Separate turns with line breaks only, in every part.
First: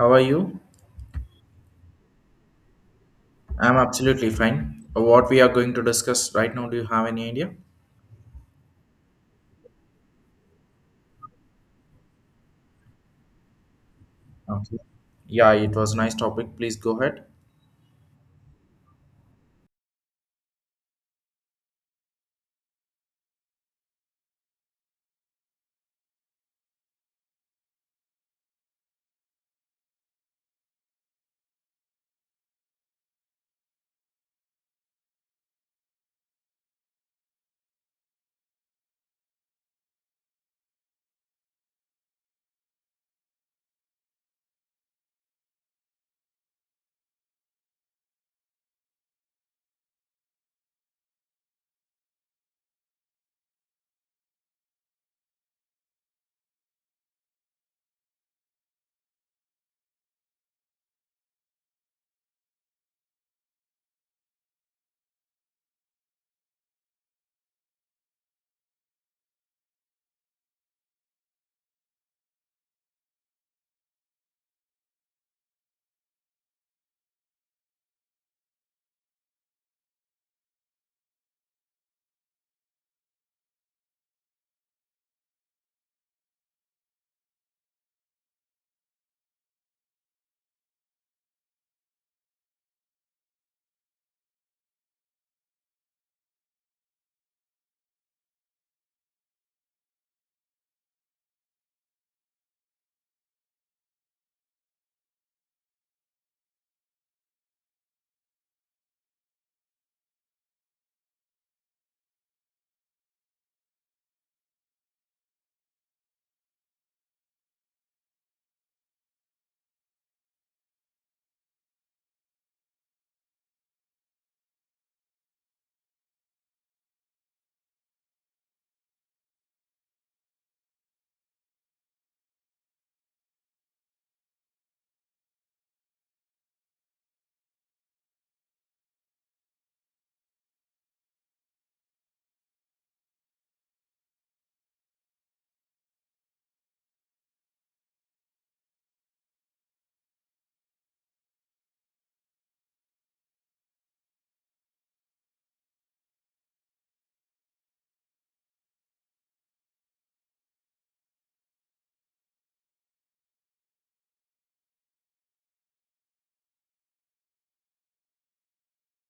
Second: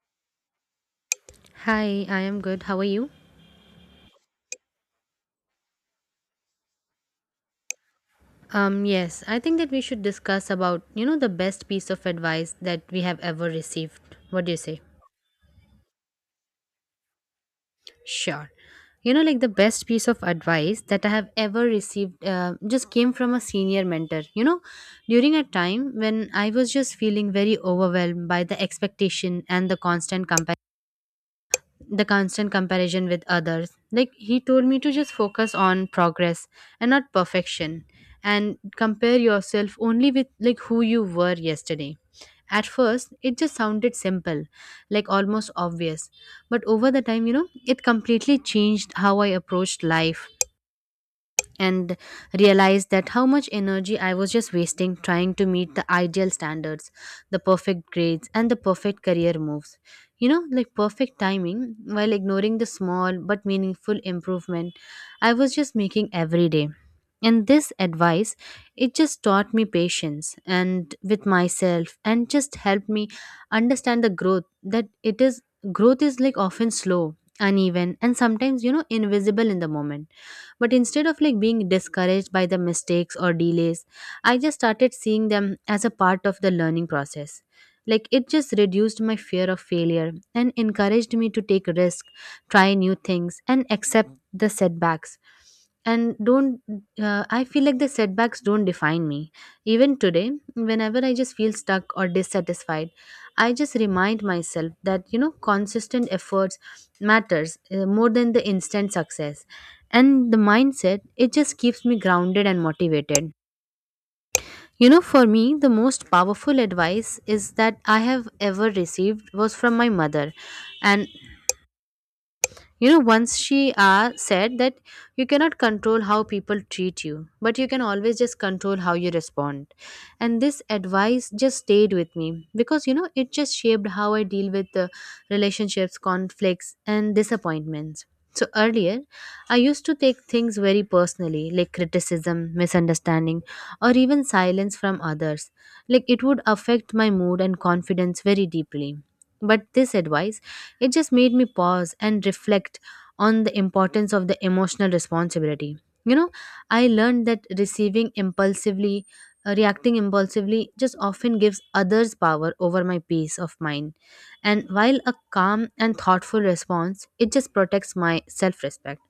How are you?
Hi, I am good. How are you?
I'm absolutely fine. What we are going to discuss right now, do you have any idea?
Yes, I think that we should discuss about, you know, the best piece of advice that we have ever received. What do you
Okay.
say?
Yeah, it was nice topic. Please go ahead.
Sure. You know, like the best piece of advice that I have ever received just came from a senior mentor. You know, during a time when I was just feeling very overwhelmed by the expectation and the constant comparison with others. Like he told me to just focus on progress and not perfection and compare yourself only with like who you were yesterday. At first, it just sounded simple, like almost obvious. But over the time, you know, it completely changed how I approached life and realized that how much energy I was just wasting trying to meet the ideal standards, the perfect grades, and the perfect career moves. You know, like perfect timing while ignoring the small but meaningful improvement I was just making every day. And this advice, it just taught me patience and with myself and just helped me understand the growth that it is growth is like often slow, uneven, and sometimes, you know, invisible in the moment. But instead of like being discouraged by the mistakes or delays, I just started seeing them as a part of the learning process. Like it just reduced my fear of failure and encouraged me to take risks, try new things, and accept the setbacks and don't I feel like the setbacks don't define me. Even today, whenever I just feel stuck or dissatisfied, I just remind myself that, you know, consistent effort matters, more than the instant success. And the mindset, it just keeps me grounded and motivated. You know, for me the most powerful advice is that I have ever received was from my mother. And you know, once she said that you cannot control how people treat you, but you can always just control how you respond. And this advice just stayed with me because, you know, it just shaped how I deal with relationships, conflicts, and disappointments. So earlier, I used to take things very personally, like criticism, misunderstanding, or even silence from others. Like it would affect my mood and confidence very deeply. But this advice, it just made me pause and reflect on the importance of the emotional responsibility. You know, I learned that reacting impulsively just often gives others power over my peace of mind. And while a calm and thoughtful response, it just protects my self respect.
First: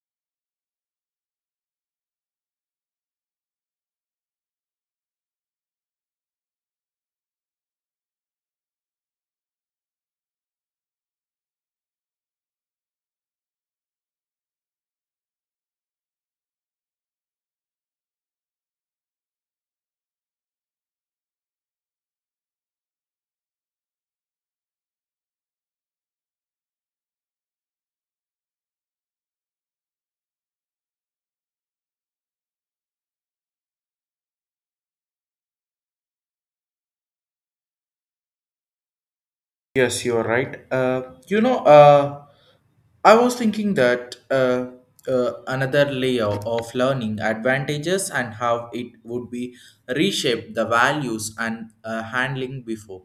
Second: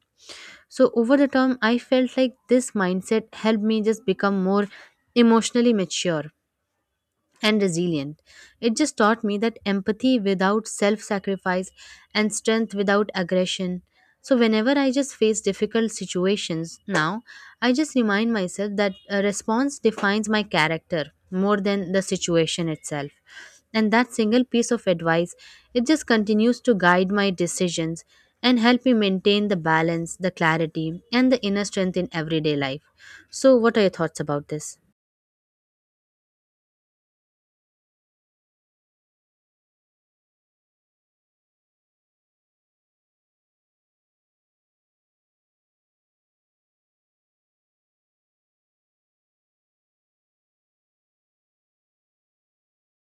So over the term, I felt like this mindset helped me just become more emotionally mature and resilient. It just taught me that empathy without self sacrifice and strength without aggression. So, whenever I just face difficult situations now, I just remind myself that a response defines my character more than the situation itself. And that single piece of advice, it just continues to guide my decisions and help me maintain the balance, the clarity, and the inner strength in everyday life. So, what are your thoughts about this?
Yes, you are right. You know, I was thinking that another layer of learning advantages and how it would be reshape the values and handling before.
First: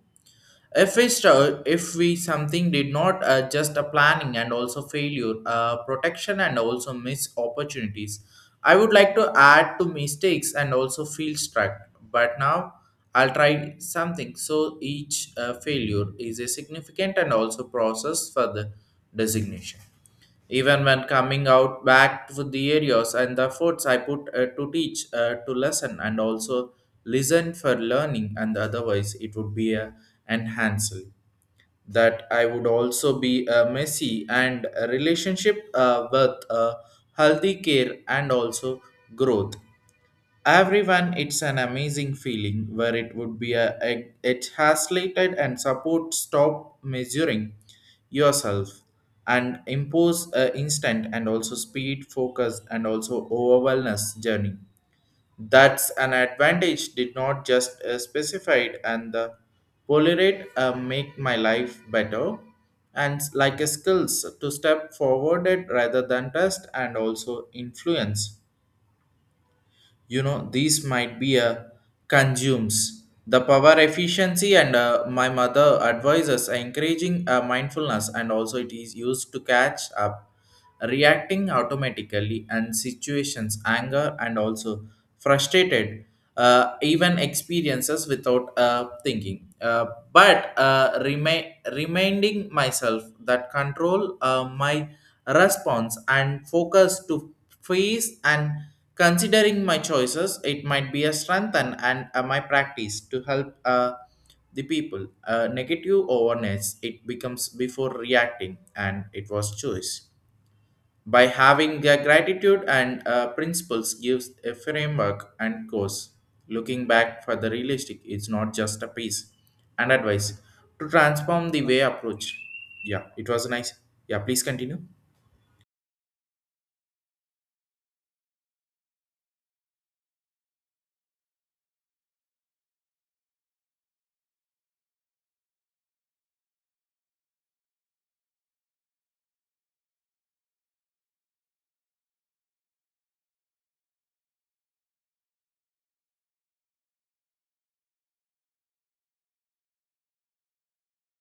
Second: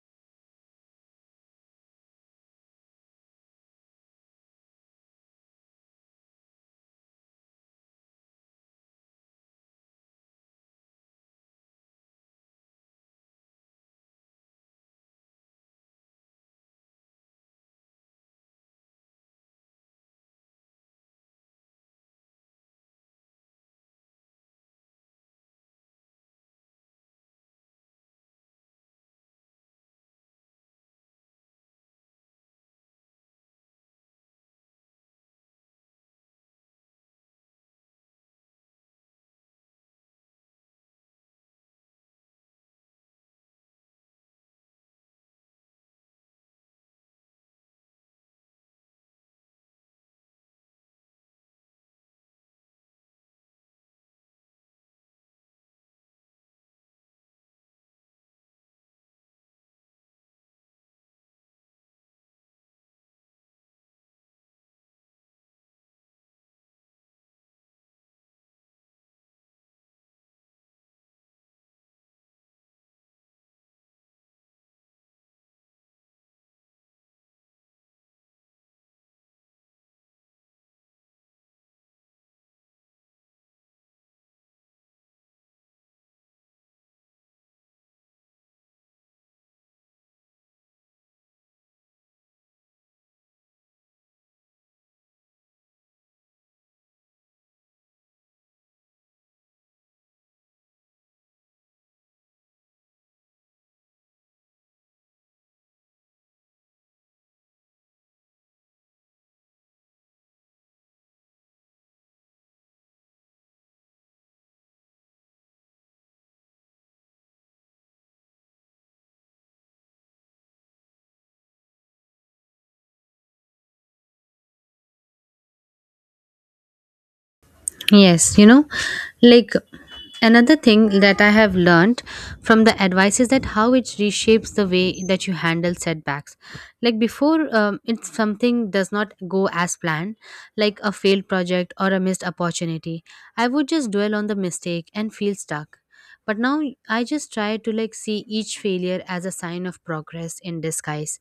If we if we something did not just a planning and also failure, protection and also miss opportunities. I would like to add to mistakes and also feel struck. But now I'll try something. So each failure is a significant and also process for the designation. Even when coming out back with the areas and the efforts I put to teach, to lesson, and also listen for learning, and otherwise it would be a enhanced. That I would also be a messy and a relationship with a healthy care and also growth. Everyone, it's an amazing feeling where it would be a it has slated and support stop measuring yourself and impose a instant and also speed focus and also overwhelmness journey. That's an advantage did not just specified and the polarate make my life better and like a skills to step forward rather than test and also influence, you know, these might be a consumes the power efficiency and my mother advises encouraging mindfulness and also it is used to catch up reacting automatically and situations anger and also frustrated, even experiences without thinking but reminding myself that control my response and focus to face and considering my choices, it might be a strength and my practice to help the people. Negative awareness, it becomes before reacting, and it was choice. By having the gratitude and principles gives a framework and course. Looking back for the realistic, it's not just a piece and advice to transform the way approach. Yeah, it was nice. Yeah, please continue.
Yes, you know, like another thing that I have learned from the advice is that how it reshapes the way that you handle setbacks. Like before, if something does not go as planned, like a failed project or a missed opportunity. I would just dwell on the mistake and feel stuck. But now I just try to like see each failure as a sign of progress in disguise.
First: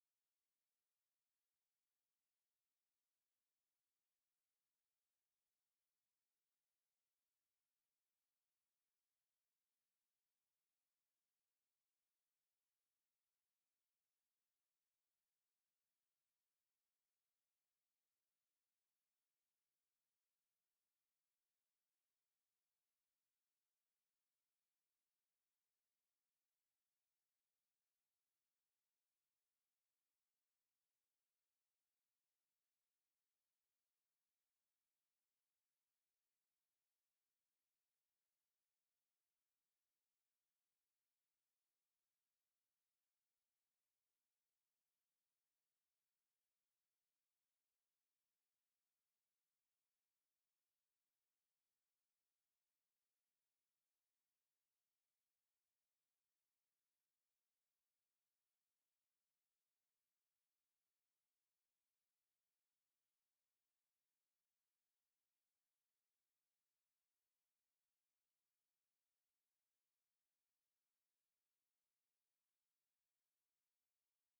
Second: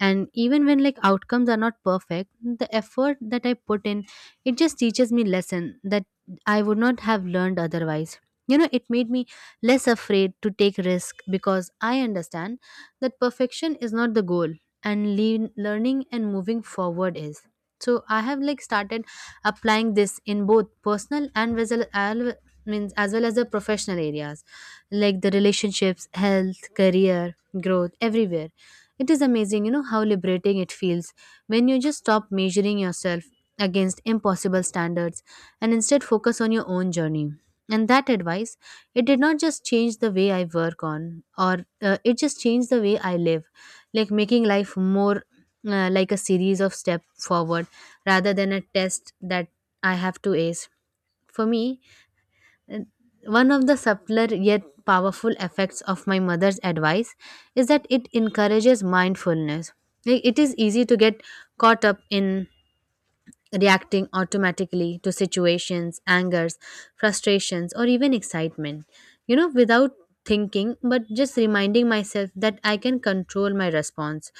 And even when like outcomes are not perfect, the effort that I put in, it just teaches me lesson that I would not have learned otherwise. You know, it made me less afraid to take risk because I understand that perfection is not the goal and learning and moving forward is. So I have like started applying this in both personal and as well, al- means as well as the professional areas, like the relationships, health, career, growth, everywhere. It is amazing, you know, how liberating it feels when you just stop measuring yourself against impossible standards and instead focus on your own journey. And that advice, it did not just change the way I work on or it just changed the way I live, like making life more like a series of step forward rather than a test that I have to ace. For me, uh, one of the subtler yet powerful effects of my mother's advice is that it encourages mindfulness. Like it is easy to get caught up in reacting automatically to situations, angers, frustrations, or even excitement, you know, without thinking, but just reminding myself that I can control my response.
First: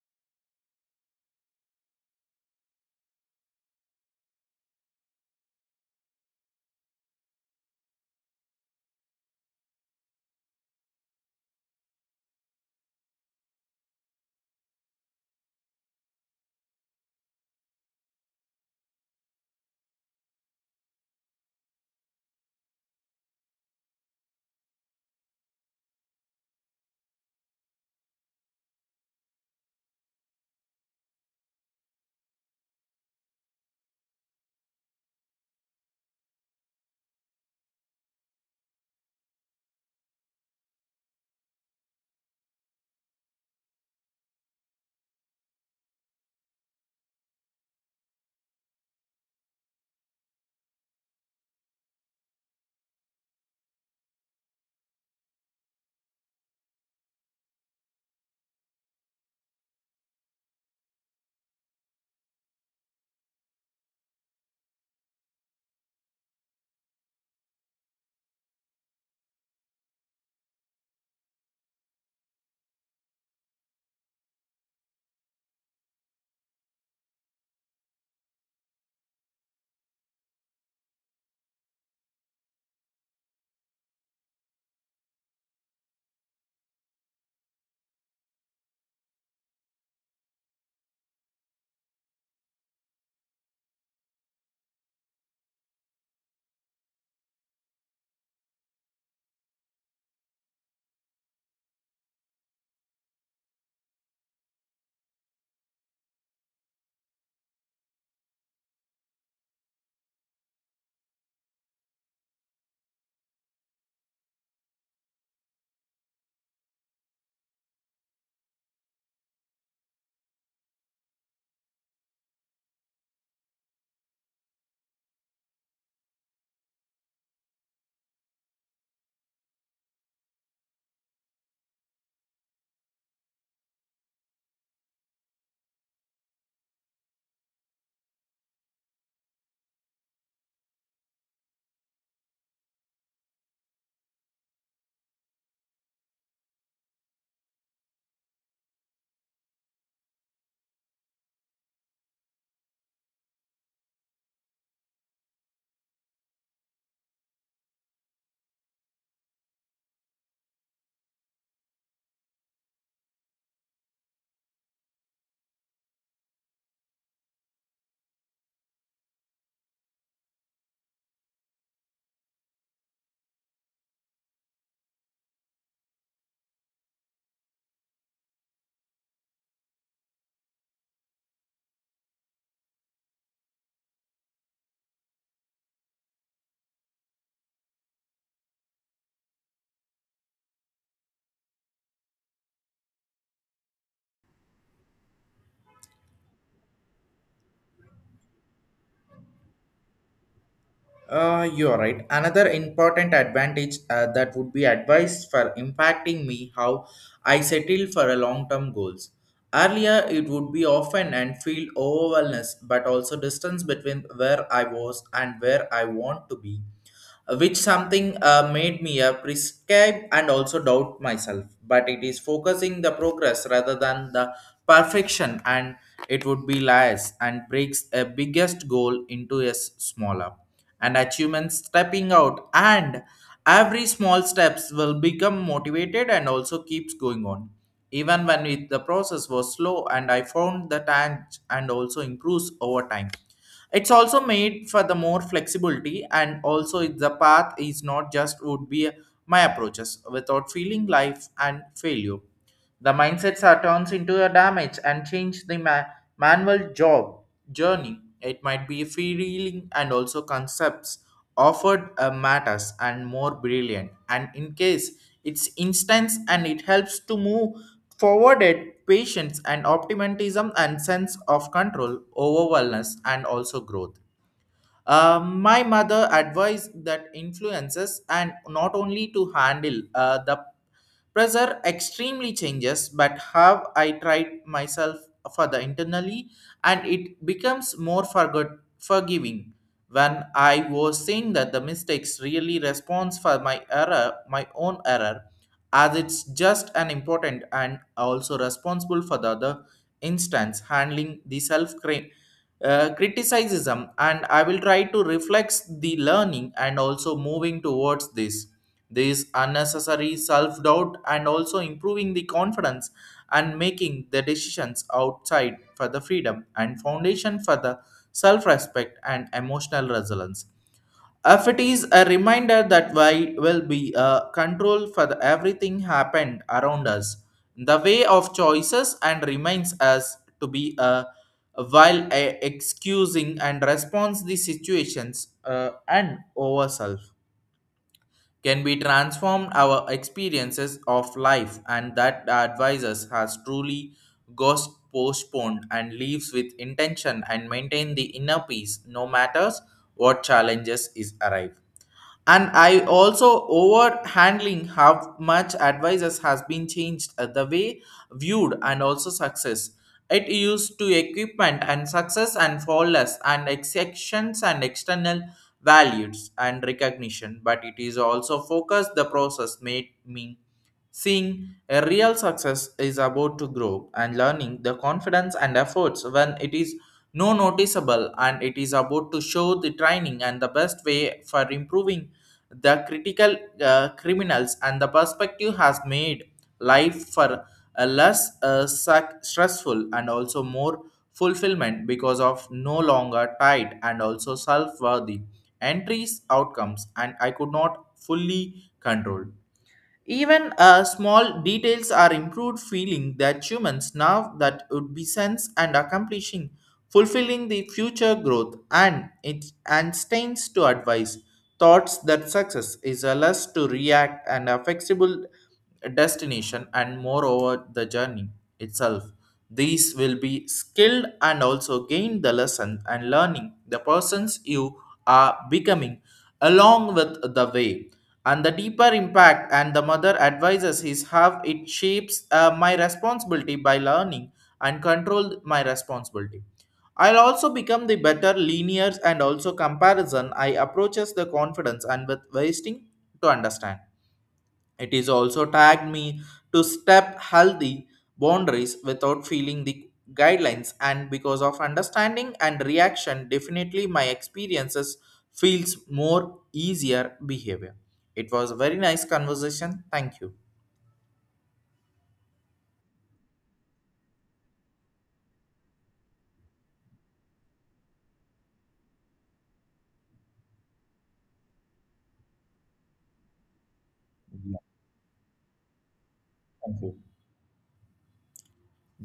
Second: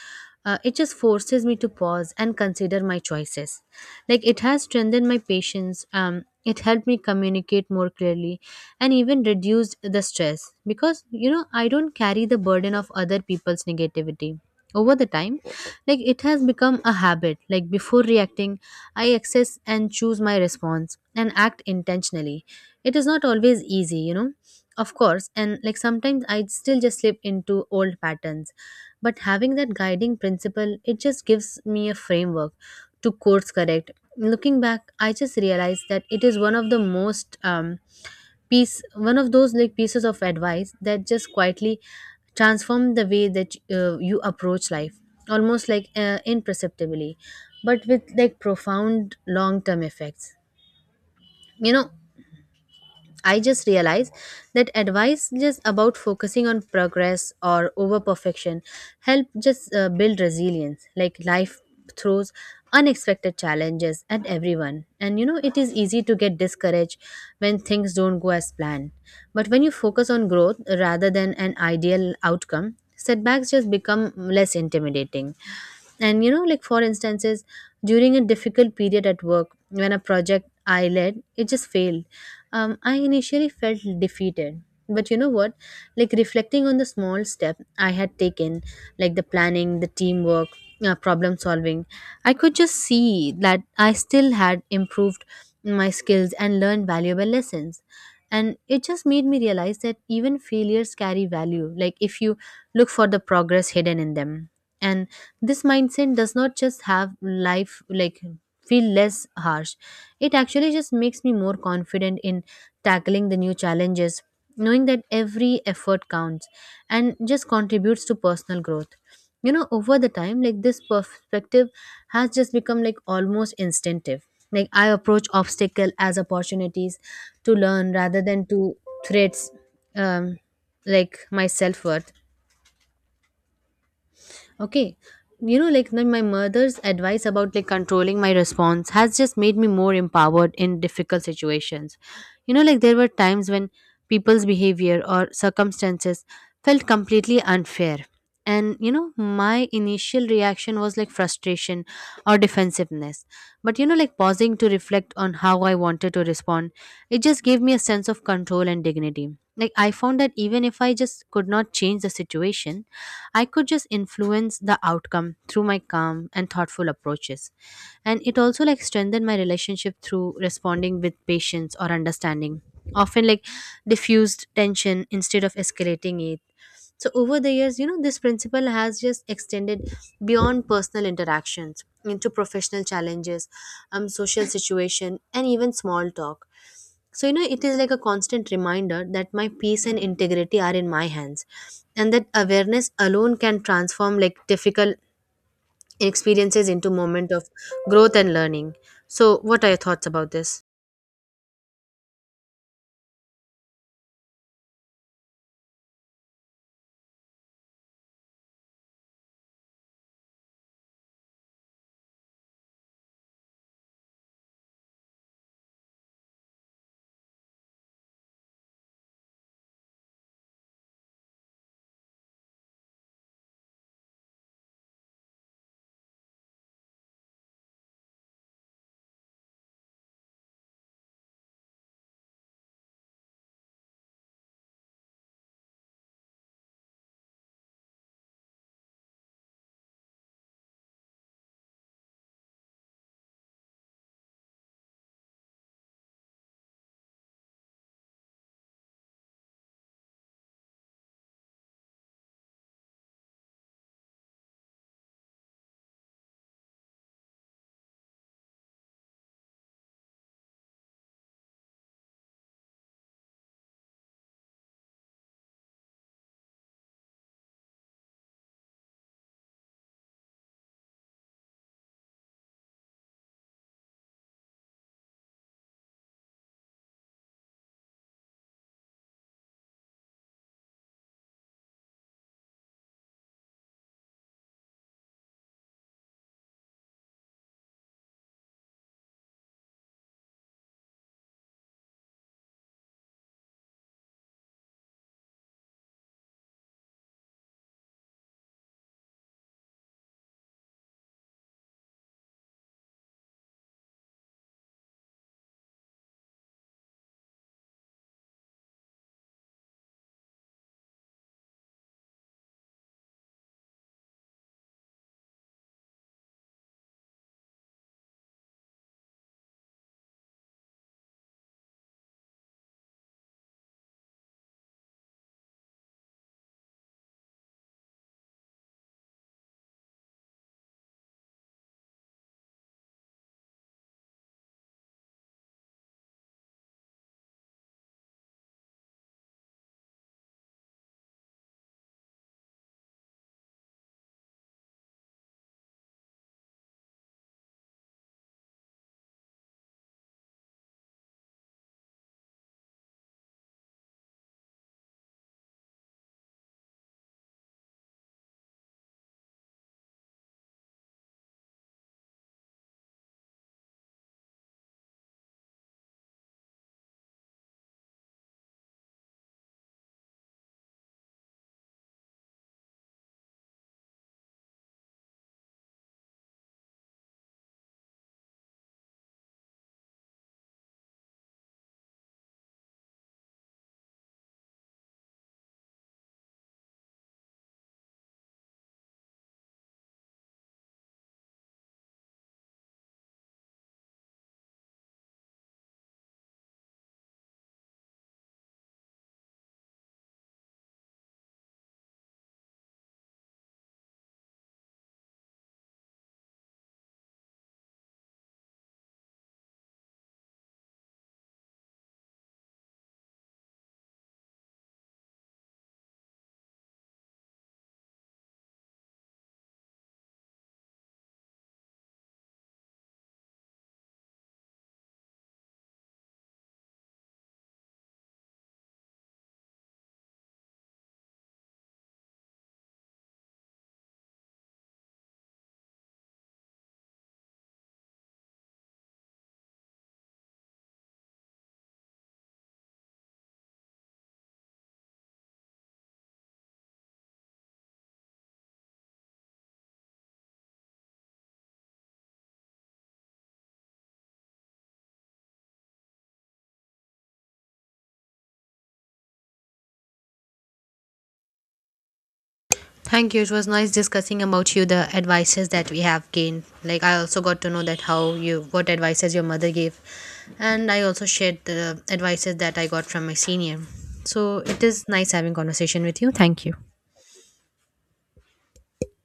It just forces me to pause and consider my choices. Like it has strengthened my patience. It helped me communicate more clearly and even reduced the stress because, you know, I don't carry the burden of other people's negativity. Over the time, like it has become a habit. Like before reacting, I access and choose my response and act intentionally. It is not always easy, you know. Of course, and like sometimes I still just slip into old patterns. But having that guiding principle, it just gives me a framework to course correct. Looking back, I just realized that it is one of the most piece one of those like pieces of advice that just quietly transform the way that you approach life, almost like imperceptibly but with like profound long term effects. You know, I just realized that advice just about focusing on progress or over perfection help just build resilience. Like life throws unexpected challenges at everyone, and you know it is easy to get discouraged when things don't go as planned. But when you focus on growth rather than an ideal outcome, setbacks just become less intimidating. And you know, like for instances, during a difficult period at work when a project I led it just failed, I initially felt defeated. But you know what, like reflecting on the small step I had taken, like the planning, the teamwork, problem solving, I could just see that I still had improved my skills and learned valuable lessons. And it just made me realize that even failures carry value, like if you look for the progress hidden in them. And this mindset does not just have life like feel less harsh, it actually just makes me more confident in tackling the new challenges, knowing that every effort counts and just contributes to personal growth. You know, over the time, like this perspective has just become like almost instinctive. Like I approach obstacle as opportunities to learn rather than to threats. um, like my self-worth. Okay. You know, like my mother's advice about like controlling my response has just made me more empowered in difficult situations. You know, like there were times when people's behavior or circumstances felt completely unfair. And you know, my initial reaction was like frustration or defensiveness. But you know, like pausing to reflect on how I wanted to respond, it just gave me a sense of control and dignity. Like I found that even if I just could not change the situation, I could just influence the outcome through my calm and thoughtful approaches. And it also like strengthened my relationship through responding with patience or understanding, often like diffused tension instead of escalating it. So over the years, you know, this principle has just extended beyond personal interactions into professional challenges, social situation, and even small talk. So, you know, it is like a constant reminder that my peace and integrity are in my hands, and that awareness alone can transform like difficult experiences into moment of growth and learning. So, what are your thoughts about this?
You're right. Another important advantage that would be advised for impacting me how I settle for a long-term goals. Earlier, it would be often and feel overwhelmed, but also distance between where I was and where I want to be, which something made me a prescribe and also doubt myself, but it is focusing the progress rather than the perfection, and it would be lies and breaks a biggest goal into a smaller and achievement stepping out, and every small steps will become motivated and also keeps going on even when it, the process was slow and I found the time and also improves over time. It's also made for the more flexibility and also the path is not just would be my approaches without feeling life and failure. The mindsets are turns into a damage and change the manual job journey. It might be feeling and also concepts offered matters and more brilliant. And in case it's instance and it helps to move forwarded patience and optimism and sense of control over wellness and also growth. Uh, my mother advised that influences and not only to handle the pressure extremely changes, but have I tried myself further internally, and it becomes more forgiving. When I was saying that the mistakes really responds for my error, my own error, as it's just an important and also responsible for the other instance handling the self criticism, and I will try to reflect the learning and also moving towards this unnecessary self doubt and also improving the confidence and making the decisions outside for the freedom and foundation for the self respect and emotional resilience. If it is a reminder that why will be a control for the everything happened around us, the way of choices and reminds us to be a while excusing and responds the situations and ourself can be transformed our experiences of life, and that advisors has truly ghost postponed and leaves with intention and maintain the inner peace no matters what challenges is arrive. And I also over handling how much advisors has been changed the way viewed and also success. It used to equipment and success and flawless and exceptions and external values and recognition, but it is also focused the process made me seeing a real success is about to grow and learning the confidence and efforts when it is no noticeable, and it is about to show the training and the best way for improving the critical criminals, and the perspective has made life for a less stressful and also more fulfillment because of no longer tied and also self-worthy entries outcomes, and I could not fully control even small details are improved feeling that humans now that would be sense and accomplishing, fulfilling the future growth and it and stains to advise thoughts that success is a less to react and a flexible destination and moreover the journey itself. These will be skilled and also gain the lesson and learning the persons you are becoming along with the way, and the deeper impact and the mother advises is how it shapes my responsibility by learning and control my responsibility. I'll also become the better linears and also comparison I approaches the confidence and with wasting to understand. It is also tagged me to step healthy boundaries without feeling the guidelines, and because of understanding and reaction definitely my experiences feels more easier behavior. It was a very nice conversation. Thank you.
Thank you. It was nice discussing about you the advices that we have gained. Like I also got to know that how you what advices your mother gave, and I also shared the advices that I got from my senior. So
Yeah,
it is nice having conversation with you. Thank you.
thank you.